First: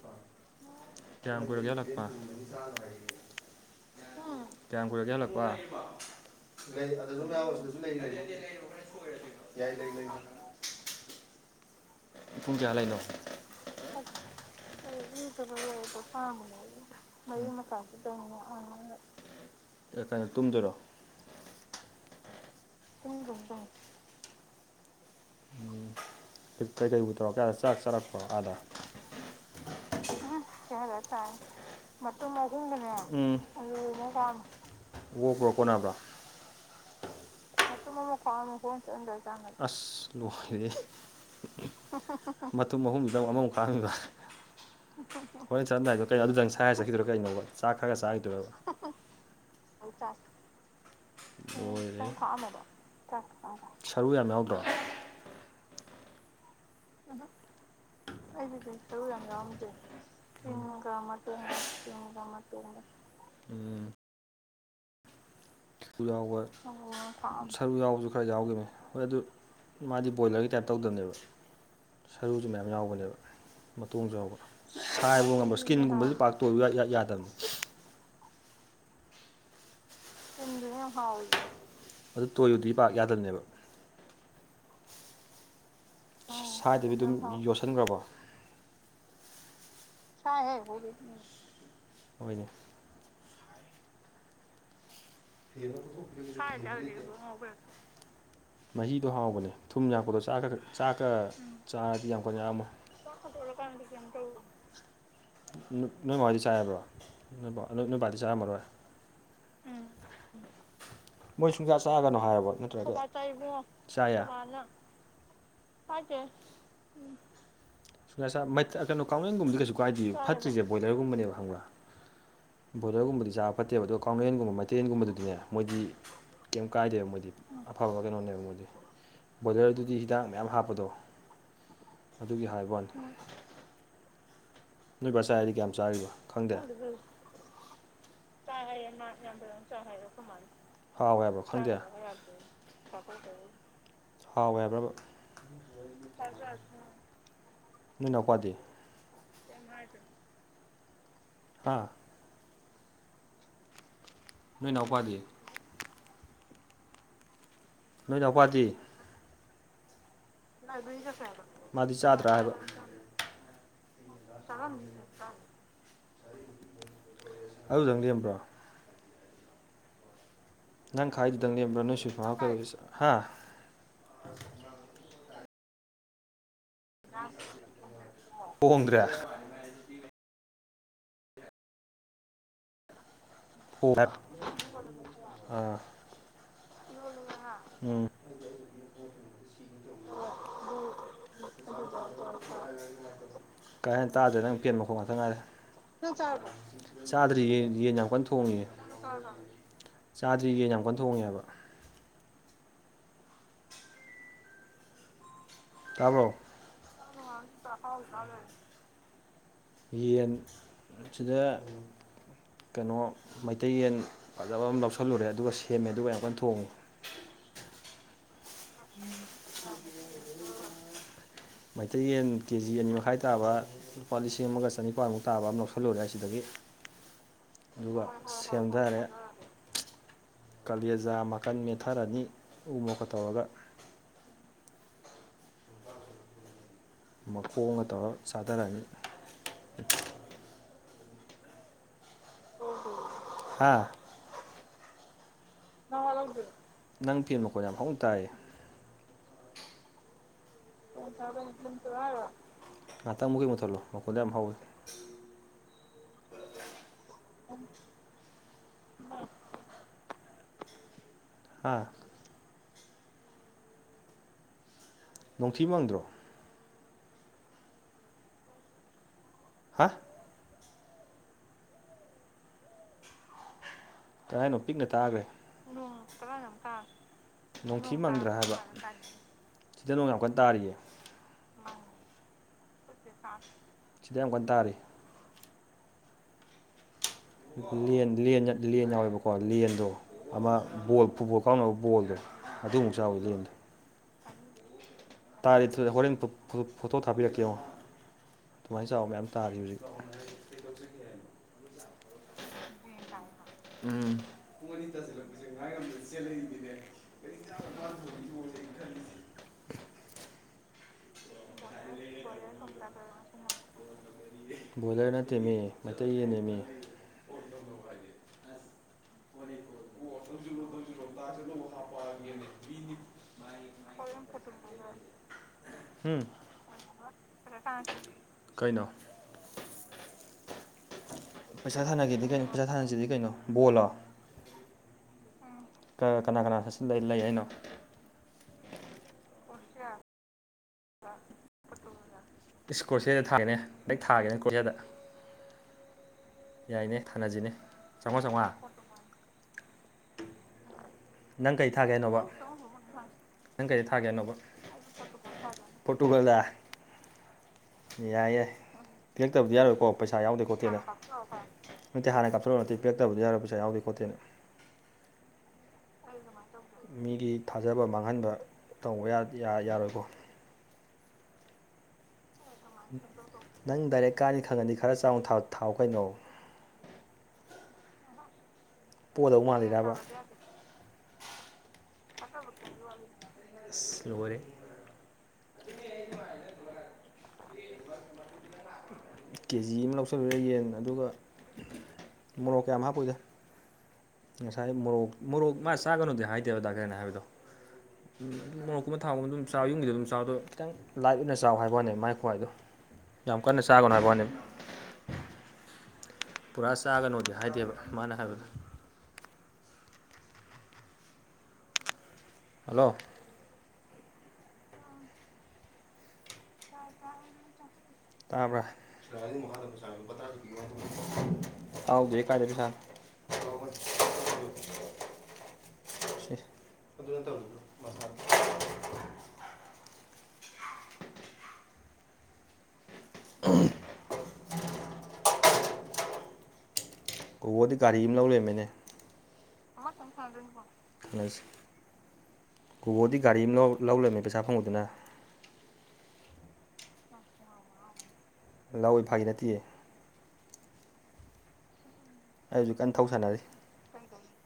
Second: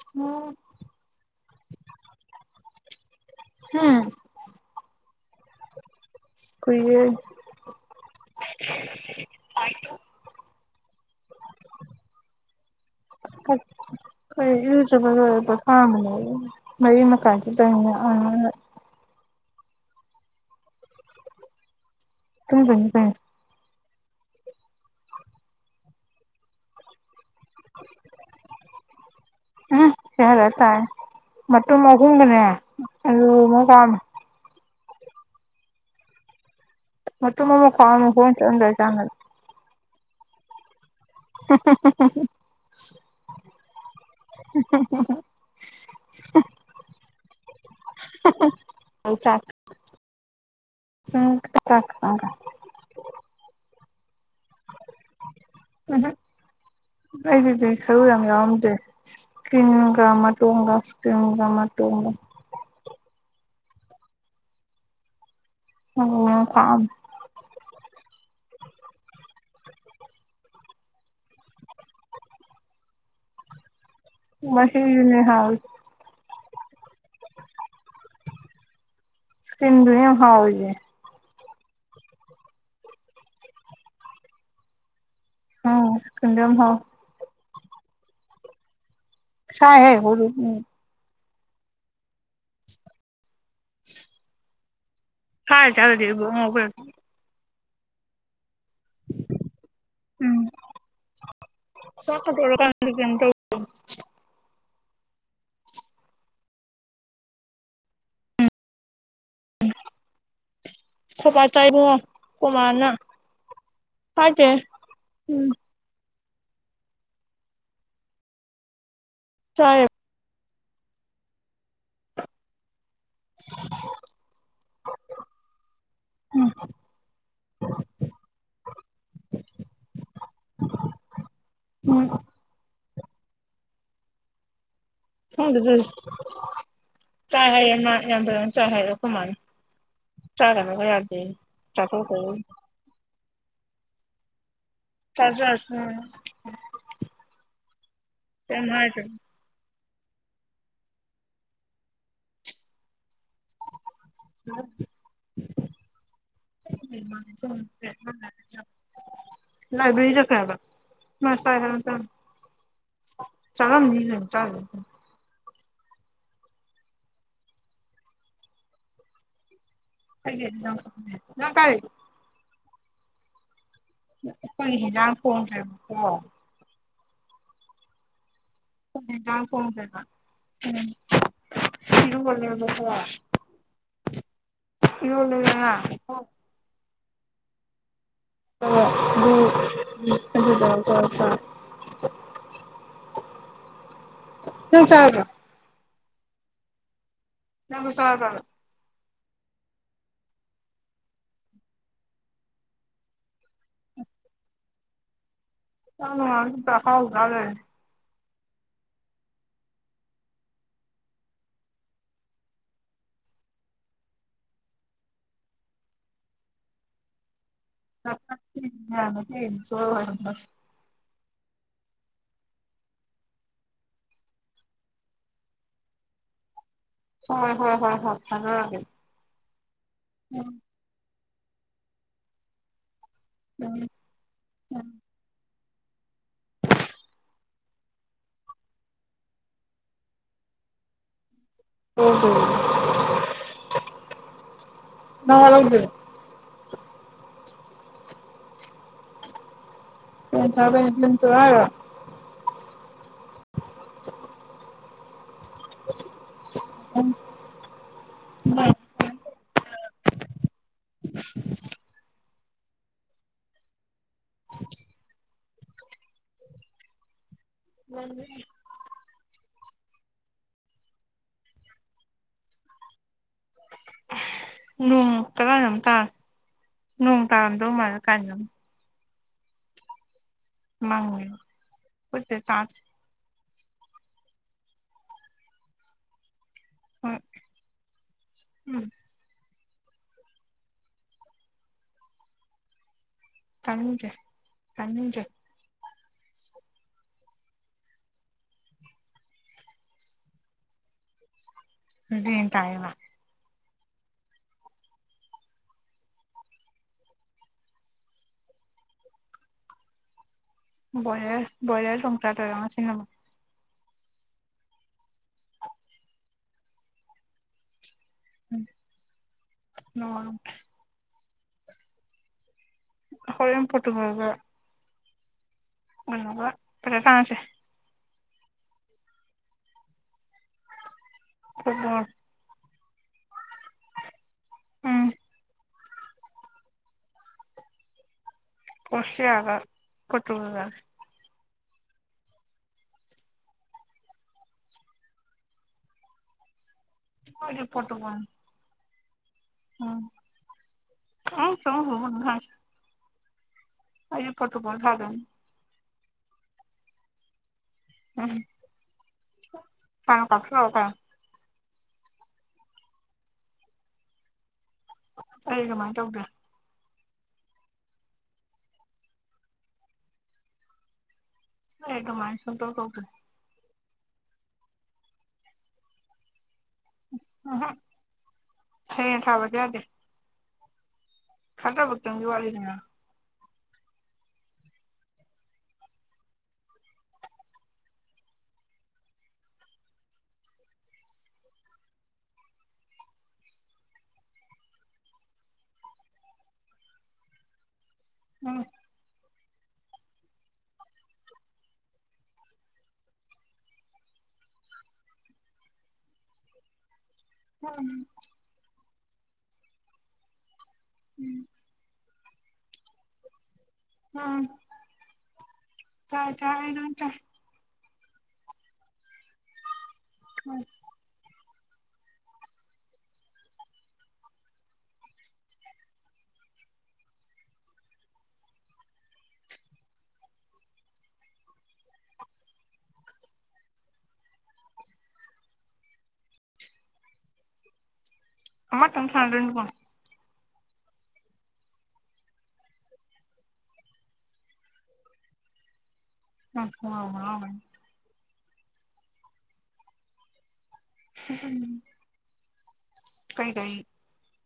ꯎꯝ ꯀꯌꯥꯝ ꯀꯨꯏꯔꯒ‌ꯦ ꯍꯜꯂꯥꯛꯄ ꯍꯝ ꯀꯌꯥꯝ ꯀꯨꯏꯔꯒꯦ ꯍꯜꯂꯛꯄ ꯀꯨꯏꯔꯦ [unintelligible] ꯄꯨꯡ ꯀꯌꯥ ꯍꯜꯂꯛꯏꯅꯣ [unintelligible] ꯑꯩ ꯏꯔꯨꯖꯕ ꯂꫭꯏꯔ ꯄꫭꯊꯥꯔꯝꯕꯅ‌ꯦ ꯃꯔꯤ ꯃꯈꯥꯏ ꯆꯠꯇꯣꯏꯅꯤ [unintelligible] ꯐꯔꯦ ꯐꯔꯦ ꯇꯨꯝꯗꯣꯏꯔꯣ ꯇꯨꯝꯗꫭꯏꯅꯤ ꯇꯨꯝꯗꫭꯏ ꯇꯧꯔꯤ ꯎꯝ ꯀꯩꯀꯩꯕꯨ ꯇꯧꯔꯛꯀꯦ ꯑꯥꯗ ꯆꯥꯛ ꯆꯥꯔꯛꯄꯣ ꯑꯥꯗ [unintelligible] [unintelligible] ꯃꯇꯨꯝ ꯑꯍꯨꯝꯒꯅ‌ꯦ ꯑꯃ ꯑꯂꯨ ꯀꯥꯝꯃꯦ ꯑꯃꯒ ꯎꯝ ꯑꯣꯛꯄ‍꯭ꯔꫭ ꯀꯣꯟꯅꯕ꯭ꯔꫭ ꯃꯇꯨꯝ ꯑꯃ ꯈꯥꯑꯝꯃꯤ ꯍꯣꯔꯦꯟ ꯆꯠꯂꯝꯗꯥꯏ ꯆꯥꯅꯕ ꯑꯁ ꯂꫭꯏꯔ‌ꯦꯍꯦ ꯃꯇꯨꯝ ꯑꯍꯨꯝꯗꯨꯗ ꯑꯃꯃꯨꯛ ꯈꯥꯛꯑꯝꯃꯤꯕ ꯍꯣꯔꯦꯟ ꯆꯠꯂꯝꯗꯥꯏꯗꯨꯗ ꯀꯩꯅꯣ ꯑꯗꯨꯗꯪ ꯁꯥꯏꯔ ꯆꯠꯈꯤꯗꯣꯏꯥꯔꯣ ꯀꯩꯅꯣꯕ ꯆꯥꯛ ꯈꯔꯒ ꯆꯥꯒꯤꯗꯣꯏꯔ ꯑꯩ ꯆꯥꯛ [unintelligible] ꯎꯝ ꯆꯥꯛ ꯈꯤꯇꯪ ꯀꯥꯏ ꯂꫭꯏꯔ‌ꯦꯍ‌ꯦ ꯁꯔꯨ ꯌꯥꯝ ꯌꯥꯎꯗ꯭ꯔꯣ [unintelligible] ꯑꯩꯒꯤꯗꯤ ꯁꯥꯔꯨ ꯌꯥꯝ ꯌꯥꯎꯔꯝꯗꯦ ꯏꯁꯀꯤꯟꯒ ꯃꯇꯣꯡꯒ ꯏꯁꯀꯤꯟꯒ ꯃꯇꯣꯡꯒ ꯎꯝ [unintelligible] ꯃꯔꯨ ꯌꯥꯝ ꯈꯥꯛꯑꯝꯃꯦ ꯁꯔꯨ ꯌꯥꯎꯕꯁꯨ ꯈꯔ ꯌꯥꯎꯒꯤꯃꯤ ꯍꯣꯏ ꯑꯗꯨ ꯃꯥꯗꯤ ꯕꯣꯏꯂꯔꯒꯤ ꯇꯥꯏꯞ ꯇꯧꯗꯕꯅꯦꯕ ꯁꯔꯨꯁꯨ ꯃꯌꯥꯝ ꯌꯥꯎꯕꯅꯦꯕ ꯃꯇꯣꯡꯁꯨ ꯌꯥꯎꯕ ꯃꯍꯤꯗꯨꯅꯦ ꯁꯥꯏꯕ ꯉꯝꯕ ꯍꯥꯎꯔꯤꯁꯦ ꯏꯁꯀꯤꯟꯒꯨꯝꯕꯁꯨ ꯄꯥꯛ ꯇꫭꯏꯌꯨ ꯏꯌꯥ ꯌꯥꯗꯕꯅꯤ [unintelligible] ꯏꯁꯀꯤꯟꯗꯨꯅꯤ ꯌꯥꯝ ꯍꯥꯎꯔꯤꯁꯤ ꯍꯥꯎꯔꯤꯁꯤ ꯑꯗꯨ ꯇꯣꯏꯌꯨꯗꯤ ꯄꯥꯛ ꯌꯥꯗꯕꯅꯦꯕ ꯎꯝ ꯏꯁꯀꯤꯟꯗꯣ ꯌꯥꯝ ꯍꯥꯎꯋꯦ ꯁꯥꯏꯗꯕꯤ ꯑꯗꯨꯝ ꯌꯣꯠꯁꯤꯟꯈ꯭ꯔꯕꯣ ꯁꯥꯏꯍꯦ ꯍꯧꯖꯤꯛ ꯎꯝ ꯁꯥꯏꯍ‌ꯦ ꯍꫭꯏꯅ‌ꯦ ꯐꯥꯔ ꯆꯥꯗꯗꯤ ꯏꯕꯨꯡꯉꯣ ꯑꯩꯈꯣꯏ [unintelligible] ꯃꯍꯤꯗꯣ ꯍꯥꯎꯕꯅꯦ ꯊꯨꯝ ꯌꯥꯛꯄꯗꯣ ꯎꯝ ꯆꯥꯛ ꯆꯥꯛꯀ ꯆꯥꯔꯗꯤ ꯆꯥꯛ ꯌꯥꯝ ꯀ ꯀꯟ ꯌꯥꯛꯑꯝꯃꯣꯏ ꯇꯣꯛꯂꯀꯥꯟꯗ ꯀꯩꯅꯣ ꯇꯧ ꯅꯣꯏ ꯃꯥꯗꯤ ꯆꯥꯏ ꯍꯥꯏꯕ꯭ꯔꯣ ꯅꯣꯏꯕꯥ ꯅꯣꯏꯕꯥꯗꯤ ꯆꯥꯔꯝꯃꯔꯣꯏ ꯎꯝ ꯃꯣꯏ ꯁꯨꯡꯆꯥ ꯆꯥꯒꯅꯣ ꯍꯥꯏꯑꯣꯕ ꯅꯠꯇ꯭ꯔꯗꯤ [unintelligible] ꯆꯥꯏꯌꯦ ꯆꯥꯏꯗꯦ ꯎꯝ ꯄꯥꯏꯗꯦ ꯉꯁ ꯃꯩꯠ ꯀꯩꯅꯣ ꯀꯥꯎꯅ ꯌꯦꯟꯒꯨꯝꯕꯗꯤ ꯀꯩꯁꯨ ꯆꯥꯏ ꯀꯥꯏꯗꯦ ꯐꯠ ꯇ꯭ꯔꯤꯁꯦ ꯕꯣꯏꯂꯔꯒꯨꯝꯅꯦꯕ ꯍꯪꯕꯥ ꯕꯣꯗꯔꯒꯨꯝꯕꯗꯤ ꯆꯥꯕ ꯐꯠꯇꯦꯕ ꯑꯗꯨꯒ ꯀꯦꯟꯒꯨꯝꯕ ꯃꯦꯇꯩ ꯌꯦꯟꯟꯒꯨꯝꯕꯗꯨꯗꯤꯅꯦ ꯃꯣꯏꯗꯤ ꯎꯝ ꯀꯩꯝ ꯀꯥꯏꯗꯦꯕ ꯃꯣꯏꯗꯤ ꯑꯐꯕ ꯀꯩꯅꯣꯅꯦꯕ ꯃꯣꯏꯗꯤ ꯕꯣꯏꯂꯔꯗꯨꯗꯤ ꯍꯤꯗꯥꯛ ꯃꯌꯥꯝ ꯍꯥꯞꯄꯗꯣ ꯎꯝ ꯑꯗꯨꯒꯤ ꯍꯥꯏꯕ ꯋꯥꯅꯤ ꯅꯣꯏ ꯕꯥ ꯆꯥꯏ ꯍꯥꯏꯗꯤ ꯈꯪꯗꯦ ꯀꯌꯥꯝ ꯑꯗꯨ ꯆꯥꯔꯤꯕ ꯈꯪꯗꯦ ꯆꯥꯏ ꯍꯥꯏꯌꯦ ꯃꯥ ꯌꯥꯝꯐꯥꯖꯅ ꯆꯥꯏ ꯍꯥꯏꯔ ꯑꯈꯣꯏꯃꯥ ꯅꯥ ꯆꯥꯒꯅꯣꯒꯥ ꯌꯥꯗꯦꯌꯦ ꯆꯠꯊꯣꯛꯇꯣꯒꯤ ꯍꯥꯎꯏ ꯍꯥꯏꯕ꯭ꯔꯕ ꯆꯖꯁꯥꯅꯨ ꯅꯣꯏꯅꯎꯄꯥꯗꯤ ꯃꯥꯏꯖꯨ [inaudible] ꯍꯥꯥ ꯅꯣꯏꯅꯥꯎꯄꯥꯗꯤ [inaudible] ꯅꯣꯏ ꯅꯎꯄꯥꯗꯤ ꯂꯥꯏꯕꯦꯔꯤ ꯆꯈ꯭ꯔꯦ ꯍꯥꯏꯕ ꯃꯥ ꯃꯥꯗꯤ ꯆꯥꯗ꯭ꯔꯥ ꯍꯥꯏꯕ [unintelligible] ꯆꯪꯉꯝ ꯅꯤꯅ ꯆꯪ ꯑꯗꯨꯗꯪ ꯂꯦꯝꯕ꯭ꯔꯣ [unintelligible] ꯅꯪ ꯈꯥꯏꯗꯗꯪꯕ꯭ꯔꯣ ꯅꯣꯏ [unintelligible] ꯍꯥ ꯑꯩꯈꯣꯏ ꯍꯦꯟꯖꯥꯡ ꯊꯣꯡꯗ꯭ꯔꯦꯕꯥꯀꯣ ꯍꯣꯡꯗ꯭ꯔꯦ [unintelligible] [unintelligible] ꯑꯥ ꯏꯔꯣꯜꯂꯦꯗꯅ ꯎꯝ [unintelligible] ꯀꯥ ꯍꯦꯟꯅ ꯇꯥꯗ꯭ꯔꯦ ꯅꯪ ꯄꯦꯟ ꯃꯈꯣꯡ ꯉꯥꯛꯇꯪ ꯉꯥꯏꯔꯦ ꯅꯪ ꯆꯥꯔꯕꯣ ꯆꯥꯗ꯭ꯔꯤꯌꯦ ꯅꯪꯁꯨ ꯌꯦꯟ ꯌꯥꯝ ꯀꯟꯅ ꯆꯥꯔꯕ ꯊꯣꯡꯉꯤꯌꯦ ꯆꯥꯗ꯭ꯔꯤꯌꯦ ꯌꯥꯝ ꯀꯟꯅ ꯊꯣꯡꯉꯤ ꯍꯥꯏꯕ ꯇꯥꯕ꯭ꯔꯣ [unintelligible] ꯑꯍꯥꯎ ꯆꯥ ꯂꯩꯔꯦ ꯌꯦꯟ ꯁꯤꯗ ꯀꯩꯅꯣ ꯃꯩꯇꯩ ꯌꯦꯟ ꯐꯖꯕ ꯑꯃ ꯂꯧꯁꯜꯂꯨꯔꯦ ꯑꯗꯨꯒ ꯁꯦꯝꯃꯦ ꯑꯗꯨꯒ ꯌꯥꯝ ꯀꯟ ꯊꯣꯡꯉꯤ [unintelligible] ꯃꯩꯇꯩ ꯌꯦꯟ ꯀꯦ ꯖꯤ ꯑꯅꯤ ꯃꯈꯥꯏ ꯇꯥꯕ ꯂꯨꯄꯥ ꯂꯤꯁꯤꯡ ꯑꯃꯒ ꯆꯅꯤꯄꯥꯟꯃꯨꯛ ꯇꯥꯕ ꯑꯃ ꯂꯧꯁꯤꯜꯂꯨꯔꯦ ꯑꯁꯤꯗꯒꯤ ꯍꯣꯏ ꯍꯣꯏ ꯍꯣꯏ ꯍꯣꯏ ꯊꯖꯔꯒꯦ ꯎꯝ ꯀꯂꯦꯖꯥ ꯃꯈꯀꯟ ꯃꯦꯠꯊꯔꯅꯤ ꯎ ꯃꯣꯛꯀꯥ ꯇꯧꯔꯒ ꯎꯝ ꯎꯝ ꯃꯈꯣꯡꯒ ꯇꯧꯔ ꯆꯥꯗꯥꯔꯅꯤ ꯑꯣ ꯍꯣ ꯍꯥꯥ ꯅꯋꯥ ꯂꯧꯗꯦ ꯅꯋꯥ ꯂꯧꯗꯦ ꯅꯪ ꯐ‌ꯦꯟ ꯃꯈꯣꯟ ꯌꯥꯝ ꯍꯧꯅ ꯇꯥꯏꯌꯦ [unintelligible] ꯉꯍꯥꯛꯇꯪ ꯃꯨꯠꯀꯤ ꯃꯨꯊꯠꯂꯣ ꯃꯈꯣꯟꯗ‌ꯣ ꯌꯥꯝ ꯍꯧꯋꯦ ꯎꯝ ꯍꯥꯥ ꯅꯣꯡꯊꯤ ꯃꯪꯗ꯭ꯔꯣ ꯃꯡꯉ‌ꯦ ꯍꯥ ꯀ ꯍꯥꯏꯅꯣ ꯅꯣꯡ ꯄꯤꯛꯅ ꯇꯥꯒ꯭ꯔꯦ ꯀꯗꯥꯏꯅꯣꯝ ꯇꯥꯔꯦ [unintelligible] ꯍꯥ‌ ꯅꯣꯡ ꯇꯥꯔꯝꯗꯧ ꯅ‌ꯣꯡꯊꯤ ꯃꯥꯜꯂꯦ ꯃꯪꯗ꯭ꯔꯥ ꯀꯥꯏꯗꯅꯣꯝ ꯍꯥꯏꯕ ꯁꯤꯗ ꯅꯣꯡ ꯌꯥꯝ ꯀꯟꯅ ꯇꯥꯔꯤꯌꯦ ꯃꯡꯉ‌ꯦ ꯈ‌ꯣꯏ [unintelligible] ꯁꯤꯗ ꯌꯥꯝ ꯀꯟꯅ ꯇꯥꯔꯤ ꯍꯣꯏ ꯂ‌ꯦꯟ ꯂ‌ꯦꯟꯌꯠ ꯎꯝ ꯂ‌ꯦꯟ ꯌꯥꯎꯋꯦꯕ ꯀꯣ ꯂꯦꯟꯗꯣ ꯑꯃ ꯕꯣꯜ ꯐꯨꯠꯕꯣꯜ ꯀꯥꯎꯅꯕ ꯕꯣꯜꯗꯣ ꯑꯗꯨꯃꯨꯛ ꯆꯥꯎꯋꯤ ꯂꯦꯟꯗꯣ ꯀꯡꯗ꯭ꯔ‌ꯦ ꯇꯥꯅꯤꯡꯗ꯭ꯔ‌ꯦ ꯇꯥꯔꯤ ꯍꯣꯔꯦꯟ ꯐꯣꯇꯣ ꯊꯥꯕꯤꯔꯛꯀꯦ ꯌ‌ꯦꯡꯉꯣ ꯑꯗꯨꯃꯥꯏ ꯆꯥꯎꯕ ꯃꯌꯥꯝ ꯇꯥꯔꯤ ꯍꯧꯖꯤꯛ ꯔ‌ꯦꯟ ꯇꯥꯏꯑꯦꯕ ꯎꯝ ꯄꯨꯡ ꯑꯅꯤ ꯇꯥꯁꯤꯜꯂꯛꯄꯁꯦ ꯉꯥꯏ ꯉꯝꯗ ꯆꯦꯜꯂꯛꯏꯅꯤꯅꯦ [unintelligible] ꯕꯣꯏꯂ‌ꯦꯁ ꯕ‌ꯣꯏꯂ꯭ꯔ ꯊ‌ꯣꯡ ꯕꯣꯏꯂ꯭ꯔ ꯅꯠꯇ‌ꯦꯃꯤ ꯃꯩꯇꯩ ꯌ‌ꯦꯟꯅ‌ꯦꯃꯤ ꯎꯝ ꯅꯋꯥ ꯂꯧꯗꯦ ꯑꯗꯨꯒ ꯑꯃꯨꯛ ꯍꯥꯞꯄꯛꯑꯒ‌ꯦꯅ‌ꯦ ꯑꯈ‌ꯣꯏꯔ‌ꯣꯝ ꯄ‌ꯣꯇꯨꯒꯜꯒ ꯎꯝ ꯀꯩꯅ‌ꯣꯒ ꯄꯩꯁꯥ ꯊꯥꯅꯁꯦ ꯍꯥ‌ ꯀꯩꯅꯣ ꯄꯩꯁꯥ ꯐꯨꯠꯕꯣꯜ ꯊꯥꯅꯒ‌ꯦꯗꯤ ꯀꯩꯅꯣ ꯄꯩꯁꯥ ꯊꯥꯅꯁꯤꯗꯤ ꯀꯩꯅꯣ ꯕꯣꯜꯂ‌ꯣ ꯎꯝ ꯀ‌ ꯀꯅꯥ ꯀꯅꯥ [unintelligible] ꯂꯩ ꯍꯥꯏꯅꯣ ꯄ‌ꯣꯁꯤꯌꯥꯒ ꯄ‌ꯣꯇꯨꯒꯜꯒ ꯏꯁ ꯀꯣꯔꯁꯤꯌꯥꯗ ꯊꯥꯒꯦꯅꯦ ꯍ‌ꯦꯛ ꯊꯥꯒꯦꯅꯦ ꯀꯣꯔꯤꯌꯥꯗ ꯌꯥꯏꯅꯦ ꯊꯥꯅꯖꯤꯅꯦ ꯑꯩꯗꯤ ꯄꯣꯔꯇꯨꯒꯜ ꯆꯉ꯭ꯋꯥ ꯆꯉ꯭ꯋꯥ ꯎꯝ ꯅꯪ ꯎꯝ ꯀꯩ ꯊꯥꯒꯦ ꯍꯥꯏꯅꯣꯕ ꯆꯍꯨꯝ [unintelligible] ꯅꯪ ꯀꯩꯗ ꯊꯥꯒꯦ ꯍꯥꯏꯅꯣꯕ ꯊꯥꯗꯣꯏꯅꯤ ꯄꯣꯔꯇꯨꯒꯜꯗ ꯌꯥꯏ ꯎꯝ ꯌꯥꯏ ꯄꯤꯔꯛꯇꯕꯗꯤ ꯌꯥꯔꯣꯏꯀꯣ ꯄꯩꯁꯥ ꯍꯥꯟꯅ ꯌꯥꯎꯗꯦ ꯈꯣꯠꯇꯦꯅ ꯀꯥꯞꯁꯤꯜꯂꯛꯑꯣ ꯅꯠꯇꯦ ꯍꯥꯟꯅ ꯀꯥꯞꯆꯔꯛꯑꯣ ꯅꯠꯇꯦ ꯄꯤꯔꯛꯇꯕꯗꯤ ꯌꯥꯔꯣꯏ ꯄꯩꯥꯁꯥ ꯌꯥꯎꯗꯦ ꯈꯣꯠꯇꯦꯅ ꯑꯩꯗꯤ ꯗꯨꯃꯥꯏ ꯇꯧꯗꯦ ꯃꯤꯒꯤ ꯊꯥꯖꯕ ꯃꯥꯡꯍꯟꯕ ꯇꯧꯕ ꯌꯥꯠ ꯌ ꯌꯥꯔꯣꯏꯀꯣ ꯑꯩ ꯑꯗꯨꯃꯥꯏꯟ ꯅꯪ ꯗꯥꯏꯔꯦꯛ ꯀꯥꯅꯤ ꯈꯪꯉꯗꯤ ꯈꯔ ꯆꯥꯎꯅ ꯊ‌ ꯊꯥꯎ ꯀꯩꯅꯣ ꯎꯝꯍꯨꯝ ꯍꯌꯦꯡ ꯄꯣꯗꯧ ꯊꯥꯕꯗꯤ ꯃꯥꯜꯂꯤꯔꯕ ꯈꯟꯗꯕ ꯈꯤꯇꯪꯗꯤ ꯋꯥꯠꯂꯤꯗꯅ ꯑꯁ ꯂꯣꯔꯦ [unintelligible] [inaudible] ꯀꯦꯖꯤ ꯑꯃ ꯂꯧꯁꯤꯜꯂꯨꯔꯦ ꯌꯦꯟ ꯑꯗꯨꯒ ꯃꯣꯔꯣꯛ ꯀꯌꯥꯝ ꯍꯥꯞꯄꯣꯏꯗ ꯉꯁꯥꯏ ꯃꯣꯔꯣꯛ ꯃꯣꯔꯣꯛ ꯃꯥ ꯆꯥꯒꯅꯨꯗꯤ ꯍꯥꯏꯗꯦꯕ ꯗꯥ [unintelligible] ꯍꯥꯏꯕꯗꯣ ꯎꯝ ꯎꯝ ꯃꯣꯔꯣꯛꯀꯨꯝꯕ ꯊꯥꯎꯒꯨꯝꯕ ꯑꯗꯨꯝ ꯆꯥꯎ ꯌꯨꯝꯒꯤꯗꯤ ꯑꯗꯨꯝ ꯆꯥꯎꯗꯣ ꯈꯤꯇꯪ ꯂꯥꯏꯠ ꯑꯣꯏꯅ ꯆꯥꯎ ꯍꯥꯏꯕ ꯋꯥꯅꯦ ꯃꯥꯏ ꯈꯨꯍꯥꯏꯗꯣ ꯌꯥꯝ ꯀꯟꯅ ꯆꯥꯒꯅꯨ ꯍꯥꯏꯕꯋꯅꯦꯕ ꯄꯨꯔꯥ ꯆꯥꯒꯅꯣꯗꯤ ꯍꯥꯏꯗꯦꯕ ꯎꯝ ꯃꯥꯅ ꯍꯥꯏꯕꯗꯣ [inaudible] ꯍꯜꯂꯣ ꯎꯝ ꯆꯥꯢ ꯆꯥꯢ ꯑꯩ ꯂꯣꯢ ꯆꯥꯏ ꯇꯥꯕ꯭ꯔꯥ ꯎꯝ [unintelligible] ꯌꯥꯎꯗ꯭ꯔꯦ ꯀꯥꯏꯗꯩꯩ ꯄꯩꯁꯅꯣ ꯎꯝ ꯀꯣꯀꯣꯗꯤ ꯒꯥꯔꯤ ꯑꯃꯥ ꯂꯧ ꯂꯩꯔꯝꯃꯦ ꯑꯃꯥꯇꯪ ꯊꯥꯗꯣꯏꯅꯤꯀꯣ [unintelligible] ꯀꯣꯀꯣꯗꯤ ꯒꯥꯔꯤ ꯑꯃ ꯂꯧ ꯂꯧ ꯂꯩꯔꯝꯃꯦ ꯄꯩꯁꯥ ꯐꯪꯕꯗꯨꯅ [unintelligible] ꯂꯧꯏ ꯐꯥꯒꯤ ꯅꯠꯇꯤꯌꯦ ꯍꯝ ꯍꯝ ꯑꯩ ꯍꯧꯖꯤꯛ ꯀꯟꯅ ꯊꯧ ꯁꯥꯟꯅꯔꯤ ꯀꯩꯗꯩ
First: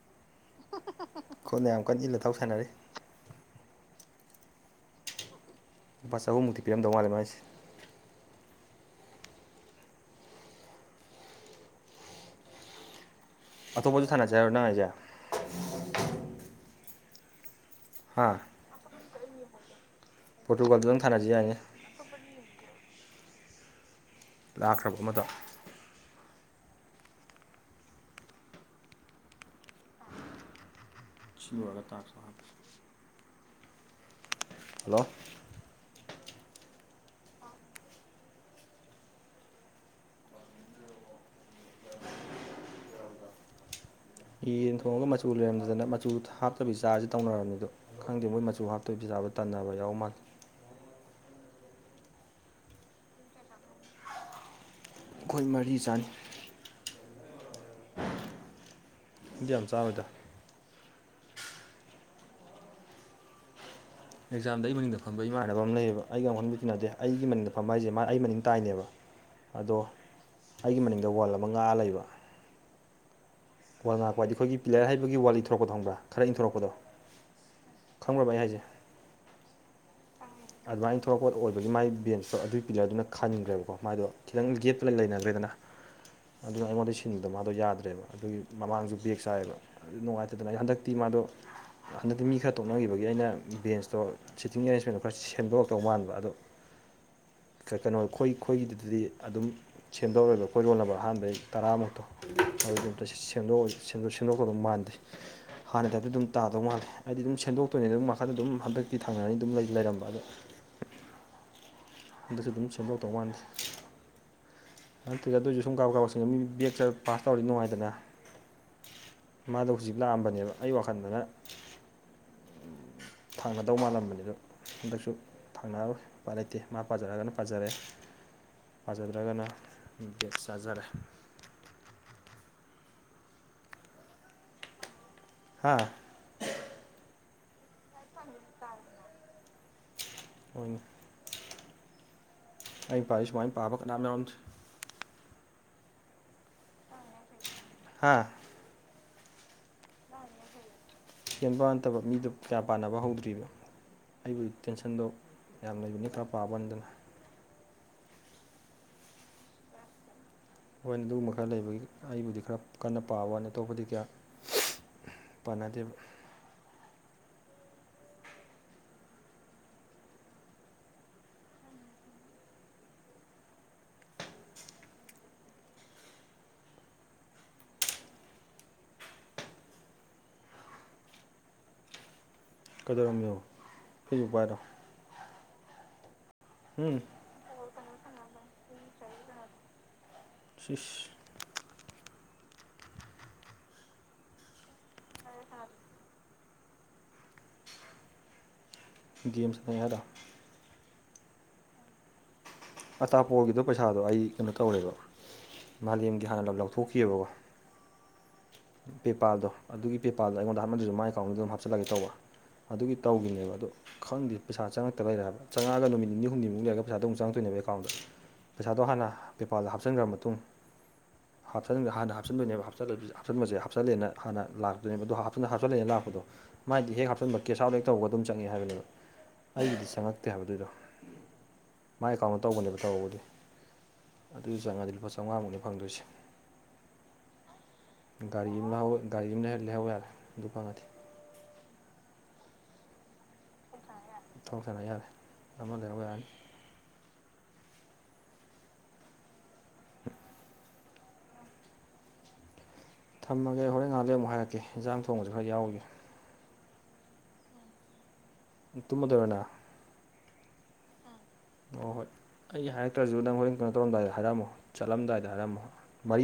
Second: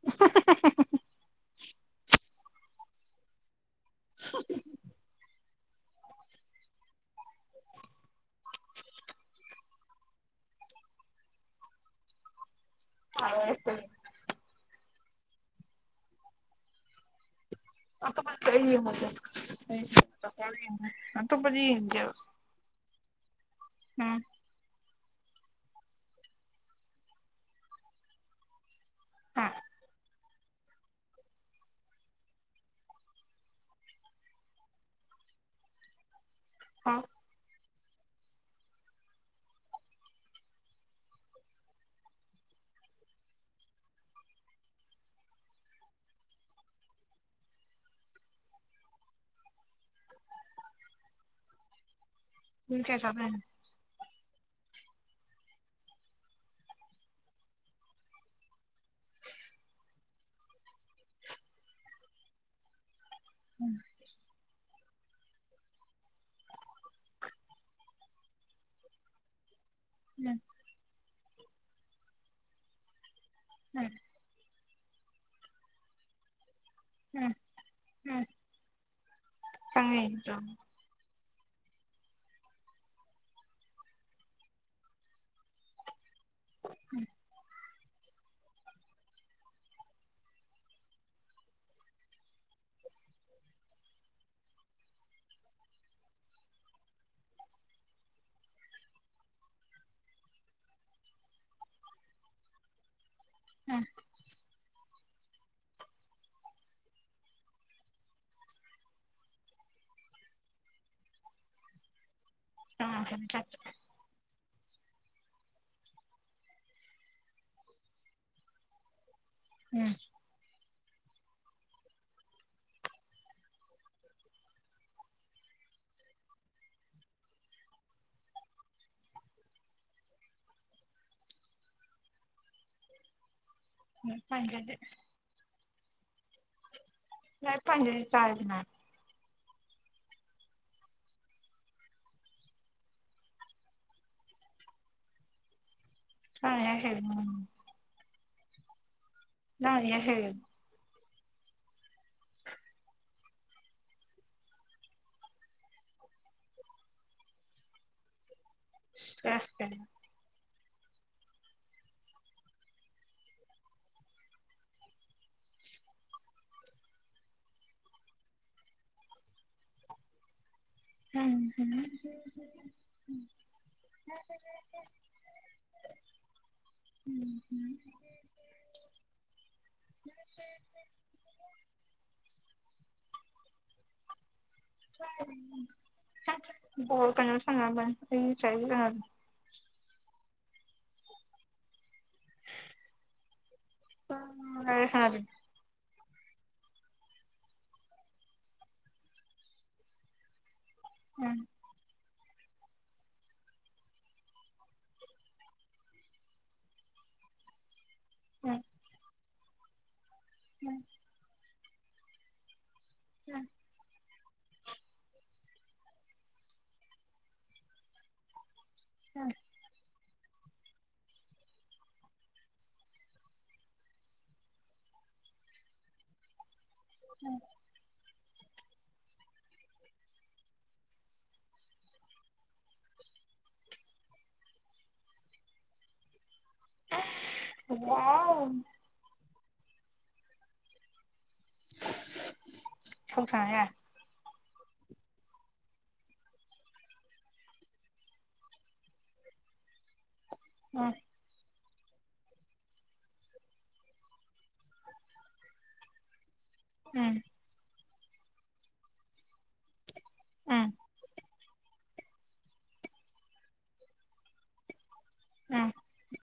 [unintelligible] ꯈꯣꯡꯅ ꯌꯥꯝ ꯀꯟꯅ ꯢꯜꯂ ꯊꯧ ꯁꯥꯟꯅꯔꯤ [inaudible] ꯂꯨꯄꯥ ꯆꯥꯍꯨꯝ ꯃꯨꯛꯇꯤ ꯄꯤꯔꯝꯗꯧ ꯃꯥꯜꯂꯦ ꯃꯥꯏꯁꯤ [unintelligible] ꯑꯇꯣꯞꯄꯁꯨ ꯊꯥꯅꯁꯦ ꯍꯥꯏꯔꯣ ꯅꯪ ꯍꯥꯏꯁꯦ ꯍꯥꯥ ꯑꯩ ꯌꯦꯡꯉꯣꯁꯦ ꯄꯣꯔꯇꯨꯒꯥꯜꯗꯨꯗꯪ ꯊꯥꯅꯁꯤ ꯌꯥꯏꯅꯦ ꯑꯇꯣꯞꯄꯗꯤ ꯌꯦꯡꯅꯤꯡꯗꯦꯕ ꯎꯝ ꯂꯥꯛꯈ꯭ꯔꯥꯕ ꯑꯃꯗꯣ [inaudible] ꯁꯤ ꯂꯣꯏꯔꯒ [unintelligible] ꯍꯜꯂꯣ ꯍꯥꯎ ꯌꯦꯟ ꯊꯣꯡꯉꯒ ꯃꯆꯨ ꯂꯩꯔꯝꯗꯗꯅ ꯃꯆꯨ ꯍꯥꯞꯇꯕꯤ ꯆꯥꯔꯁꯤ ꯇꯧꯅꯔꯕꯅꯤꯗꯨ ꯈꯪꯗꯦ ꯃꯣꯏ ꯃꯆꯨ ꯍꯥꯞꯇꯕꯤ ꯆꯥꯕ ꯇꯟꯅꯕ ꯌꯥꯎꯃꯜꯂꯦ ꯃꯤ ꯀꯌꯥ ꯆꯗꯣꯏꯅꯣ ꯑꯩꯈꯣꯏ ꯃꯔꯤ ꯆꯥꯅꯤ ꯑꯩꯗꯤ ꯌꯥꯝ ꯆꯔꯣꯏꯗ [inaudible] ꯑꯦꯛꯖꯥꯝꯗ ꯑꯩ ꯃꯅꯤꯡꯗ ꯐꯝꯕ ꯏꯃꯥꯟꯅꯕ ꯑꯃ ꯂꯩꯌꯦꯕ ꯑꯩꯒ ꯑꯃꯨꯛꯍꯟꯅꯗꯤ ꯇꯤꯟꯅꯗꯦ ꯑꯩꯒꯤ ꯃꯅꯤꯡꯗ ꯐꯝꯕ ꯍꯥꯏꯁꯦ ꯃꯥ ꯑꯩ ꯃꯅꯤꯡ ꯇꯥꯏꯅꯦꯕ ꯑꯗꯣ [unintelligible] ꯑꯩꯒꯤ ꯃꯅꯤꯡꯗ ꯋꯥꯜ ꯑꯃ ꯉꯥꯛꯑ ꯂꯩꯕ ꯎꯝ ꯋꯥꯜ ꯉꯥꯛꯄ ꯍꯥꯏꯗꯤ ꯑꯈꯣꯏꯒꯤ ꯄꯤꯂ꯭ꯔ ꯍꯩꯕꯒꯤ ꯋꯥꯜ ꯂꯤꯊꯣꯔꯛꯄꯥꯗꯣ ꯈꯪꯕ꯭ꫪꯥ ꯈꯔꯥ ꯏꯟꯊꯣꯔꯛꯄꯗꯣ ꯎꯝ ꯎꯝ ꯈꯪꯕ꯭ꯔꯥꯕ ꯑꯩ ꯍꯥꯏꯁꯦ ꯈꯪꯉꯦ ꯑꯗꯨꯃꯥꯏꯅ ꯊꯣꯛꯂꯛꯄ ꯑꯣꯏꯕꯒꯤ ꯃꯥꯏ ꯕꯦꯟꯁꯇꯣ ꯑꯗꯨꯏ ꯄꯤꯜꯂꯔꯗꯨꯅ ꯈꯟꯒ꯭ꯔꯦꯕ ꯃꯥꯏꯗꯣ ꯈꯤꯇꯪ ꯒꯦꯞꯇꯣ ꯂꯩꯅꯒ꯭ꯔꯦꯗꯅ ꯑꯗꯨꯅ ꯑꯩꯉꯣꯟꯗꯒꯤ ꯁꯤꯟꯕꯗꯣ ꯃꯥꯗꯣ ꯌꯥꯗ꯭ꯔꯦꯕ ꯑꯗꯨꯒꯤ ꯃꯃꯥꯡꯁꯨ ꯕꯦꯛ ꯆꯥꯏꯌꯦꯕ ꯅꯨꯉꯥꯏꯇꯗꯅ ꯑꯩ ꯍꯟꯗꯛꯇꯤ ꯃꯥꯗꯣ ꯍꯟꯗꯛꯇꯤ ꯃꯤ ꯈꯔ ꯇꯣꯛꯅꯈꯤꯕꯒꯤ ꯑꯩꯅ ꯕꯦꯟꯁꯇꯣ ꯁꯤꯇꯤꯡ ꯑꯦꯔꯦꯟꯁꯃꯦꯟꯗꯣ ꯈꯔ ꯁꯦꯝꯗꯣꯔꯛꯇꯧ ꯃꯥꯟꯕ ꯑꯗꯣ ꯀ ꯀꯅꯣ ꯑꯈꯣꯏ ꯈꯣꯏꯒꯤꯗꯨꯗꯤ ꯑꯗꯨꯝ ꯁꯦꯝꯗꯣꯛꯑꯔꯣꯏꯕ ꯑꯈꯣꯏ ꯔꯣꯜ ꯅꯝꯕꯔ ꯑꯍꯥꯟꯕꯩ ꯇꯔꯥꯃꯨꯛꯇꯣ ꯑꯗꯨꯗ ꯁꯦꯝꯗꯣ ꯁꯦꯝꯗꯣ ꯎꯝ ꯁꯦꯝ ꯁꯦꯝ ꯁꯦꯝꯗꯣꯛꯀꯗꯧ ꯃꯥꯟꯗꯦ ꯍꯥꯟꯅꯩ ꯇꯥꯏꯞꯇ ꯗꯨꯝ ꯇꯥꯗꯧ ꯃꯥꯜꯂꯦ ꯑꯩꯗꯤ ꯑꯗꯨꯝ ꯁꯦꯝꯗꯣꯛꯇꯣꯏꯅꯦꯅ ꯋꯥꯈꯜꯗꯗꯨꯝ ꯍꯟꯗꯛꯇꯤ ꯊꯪꯅꯔꯅꯤ ꯗꯨꯝ ꯂꯩ ꯂꯩꯔꯝꯕ ꯑꯗꯨꯅ ꯍꯟꯗꯛꯁꯨ ꯑꯗꯨꯝ ꯁꯦꯝꯗꯣꯛꯇꯧ ꯃꯥꯟꯗꯦ ꯅꯠꯇꯦꯗ ꯑꯗꯨꯏꯁꯨ ꯁꯨꯝ ꯀꯥꯕꯛ ꯀꯥꯕꯛ ꯁꯤꯟꯅꯅꯤ ꯃꯤ ꯕꯦꯛ ꯆꯥꯕꯗꯨ ꯄꯥꯁ ꯇꯧꯔꯗꯤ ꯅꯨꯡꯉꯥꯏꯗꯅ ꯃꯥꯗꯣ ꯍꯧꯖꯤꯛ ꯂꯥꯛꯑꯝꯕꯅꯦꯕ ꯑꯩ ꯋꯥꯈꯜꯗꯅ ꯊꯪꯅꯗꯧ ꯃꯥꯜꯂꯝꯕꯅꯤ ꯑꯗꯣ ꯍꯟꯗꯛꯁꯨ ꯊꯪꯅꯔꯔꯣꯏ ꯎꯄꯥꯏ ꯂꯩꯇꯦ ꯃꯥ ꯄꯥꯖꯔꯒꯅ ꯄꯥꯖꯔꯦ ꯄꯥꯖꯗ꯭ꯔꯒꯅ ꯕꯦꯛ ꯆꯥꯖꯔꯦ [unintelligible] ꯍꯥꯥ ꯂꯥꯏꯔꯤꯛ ꯄꯥꯅꯤꯡꯗ꯭ꯔꯗꯤ ꯆꯥꯔꯦꯗꯅ ꯍꯣꯏꯅꯦ ꯑꯩ ꯄꯥꯔꯤ ꯁꯨꯃꯥꯏꯅ ꯄꯥꯕ ꯀꯅꯥꯝ ꯌꯥꯎꯔꯝꯗꯦ [unintelligible] ꯍꯥꯥ ꯅꯪꯅ ꯏꯍꯩ ꯍꯩꯌꯦꯕ ꯍꯦꯟꯕꯩ ꯋꯥ ꯅꯠꯇꯕ ꯃꯤꯗꯨ ꯀꯌꯥ ꯄꯥꯅꯕ ꯍꯧꯗ꯭ꯔꯤꯕ ꯑꯩꯕꯨꯗꯤ ꯇꯦꯟꯁꯟꯗꯣ ꯌꯥꯝ ꯂꯩꯕꯅꯤꯅ ꯈꯔ ꯄꯥꯕ ꯋꯥꯅꯤꯗꯅ [unintelligible] ꯍꯣꯏ ꯑꯗꯨꯒꯨꯝꯕ ꯈꯔ ꯂꯩꯕꯒꯤ ꯑꯩꯕꯨꯗꯤ ꯈꯔ ꯀꯟꯅ ꯄꯥꯕ ꯋꯥꯅꯤ ꯑꯇꯣꯞꯄꯗꯤ ꯀꯌꯥ ꯄꯥꯅꯗꯦꯕ [inaudible] [inaudible] ꯀꯩꯗꯧꯔꯝꯃꯤꯅꯣ ꯐꯦꯁꯕꯨꯛ ꯄꯥꯏꯔꯣ [inaudible] ꯎꯝ ꯕꯣꯜ ꯀꯩꯅꯣ ꯁꯅꯔꯝꯕꯅꯤ [unintelligible] ꯁꯤꯏꯁ [inaudible] [unintelligible] ꯒꯦꯝ ꯁꯥꯟꯅꯩ ꯍꯥꯏꯔꯣ ꯎꯝ ꯑꯇꯥꯄꯣꯒꯤꯗꯣ ꯄꯩꯁꯥꯗꯣ ꯑꯩ ꯀꯩꯅꯣ ꯇꯧꯔꯦꯕ ꯃꯥꯂꯦꯝꯒꯤ ꯍꯥꯟꯅ ꯂꯧꯊꯣꯛꯈꯤꯑꯦꯕꯀꯣ ꯎꯝ ꯄꯦꯄꯥꯜꯗꯣ ꯑꯗꯨꯒꯤ ꯄꯦꯄꯥꯜꯗꯣ ꯑꯩꯉꯣꯟꯗ ꯑꯃꯗꯨꯖꯨ ꯃꯥꯏ ꯑꯦꯀꯥꯎꯟꯗ ꯑꯗꯨꯝ ꯍꯥꯞꯆꯤꯜꯂꯒꯦ ꯇꯧꯕ ꯑꯗꯨꯒꯤ ꯎꯝ ꯇꯧꯒꯤꯕꯅꯦꯕ ꯑꯗꯣ ꯈꯪꯗꯦ ꯄꯩꯁꯥ ꯆꯪꯉꯛꯇ ꯂꯩꯔꯦ ꯍꯥꯏꯕ ꯆꯪꯉꯛꯑꯒ ꯅꯨꯃꯤꯠ ꯅꯤ ꯍꯨꯝꯅꯤꯃꯨꯛ ꯂꯩꯔ ꯄꯩꯁꯥꯗꯣ ꯑꯃꯨꯛ ꯆꯪꯉꯛꯇꯣꯏꯅꯦꯕ ꯑꯦꯀꯥꯎꯟꯗ ꯄꯩꯁꯥꯗꯣ ꯍꯥꯟꯅ ꯄꯦꯄꯥꯜꯗ ꯍꯥꯞꯆꯤꯟꯒꯔꯕ ꯃꯇꯨꯡ ꯍꯥꯞꯆꯤꯟꯒꯔ ꯍꯥꯟꯅ ꯍꯥꯞꯆꯤꯟꯗꯨꯏꯅꯦꯕ ꯍꯥꯞꯆꯤꯜꯂꯁꯨ ꯁꯤꯗ ꯍꯥꯞꯆꯤꯟꯕꯁꯦ ꯍꯥꯞꯆꯜꯂꯦꯅ ꯍꯥꯟꯅ ꯂꯥꯛꯇꯣꯏꯅꯦ ꯑꯗꯣ ꯍꯥꯞꯆꯤꯟ ꯍꯥꯞꯆꯤꯟꯂꯦꯅ ꯂꯥꯛꯄꯗꯣ ꯃꯥꯗꯤ ꯍꯦꯛ ꯍꯞꯆꯟꯕ ꯀꯦꯁ ꯑꯥꯏꯠ ꯂꯩ ꯇꯧꯕꯒ ꯑꯗꯨꯝ ꯆꯪꯉꯛꯑꯦ ꯍꯥꯏꯕꯅꯦꯕ ꯑꯩꯒꯤꯗꯤ ꯆꯪꯉꯛꯇꯦ ꯍꯥꯏꯕꯑꯗꯨꯏꯗꯣ ꯃꯥꯏ ꯑꯦꯀꯥꯎꯟ ꯇꯧꯕꯅꯦꯕ ꯇꯧꯕꯕꯨꯗꯤ ꯑꯗꯨꯏꯗꯣ ꯆꯪꯉꯛꯑꯗꯤ ꯂꯨꯄꯥ ꯆꯥꯝꯃꯉꯥꯃꯨꯛꯅꯤ ꯐꯪꯗꯣꯏꯁꯦ ꯎꯝ ꯋꯥꯎ ꯒꯥꯔꯤ ꯑꯃ ꯂꯧꯍꯧ ꯒꯥꯔꯤ ꯑꯃ ꯂꯩꯍꯧ ꯌꯥꯔꯦ ꯑꯗꯨ ꯐꯪꯉꯗꯤ ꯊꯧ ꯁꯥꯟꯅ ꯌꯥꯔꯦ ꯊꯧꯁꯥꯟꯅ ꯌꯥꯔꯦ ꯑꯃ ꯂꯩꯍꯧ ꯌꯥꯅꯤ [inaudible] ꯎꯝ ꯊꯝꯃꯒꯦ ꯍꯣꯔꯦꯟ ꯉꯍꯛ ꯂꯩꯔ ꯑꯃꯨꯛ ꯍꯥꯏꯔꯛꯀꯦ ꯏꯟꯁꯥꯡ ꯊꯣꯡꯕꯁꯨ ꯈꯔ ꯌꯥꯎꯔꯨꯒꯦ ꯎꯝ ꯇꯨꯝꯃꯗꯣꯏꯔꫭ ꯅꯪ ꯎꯝ ꯍꯣ ꯍꯣꯏ ꯑꯩ ꯍꯥꯏꯔꯛꯇ꯭ꯔꯁꯨ ꯅꯪ ꯍꯣꯔꯦꯟ ꯀꯩꯅꯣ ꯇꯧꯔꯝꯗꯥꯏꯗ ꯍꯥꯏꯔꯝꯃꯣ ꯆꯠꯂꯝꯗꯥꯏꯗ ꯎꯝ ꯍꯥꯏꯔꯝꯃꯣ ꯃꯔꯤ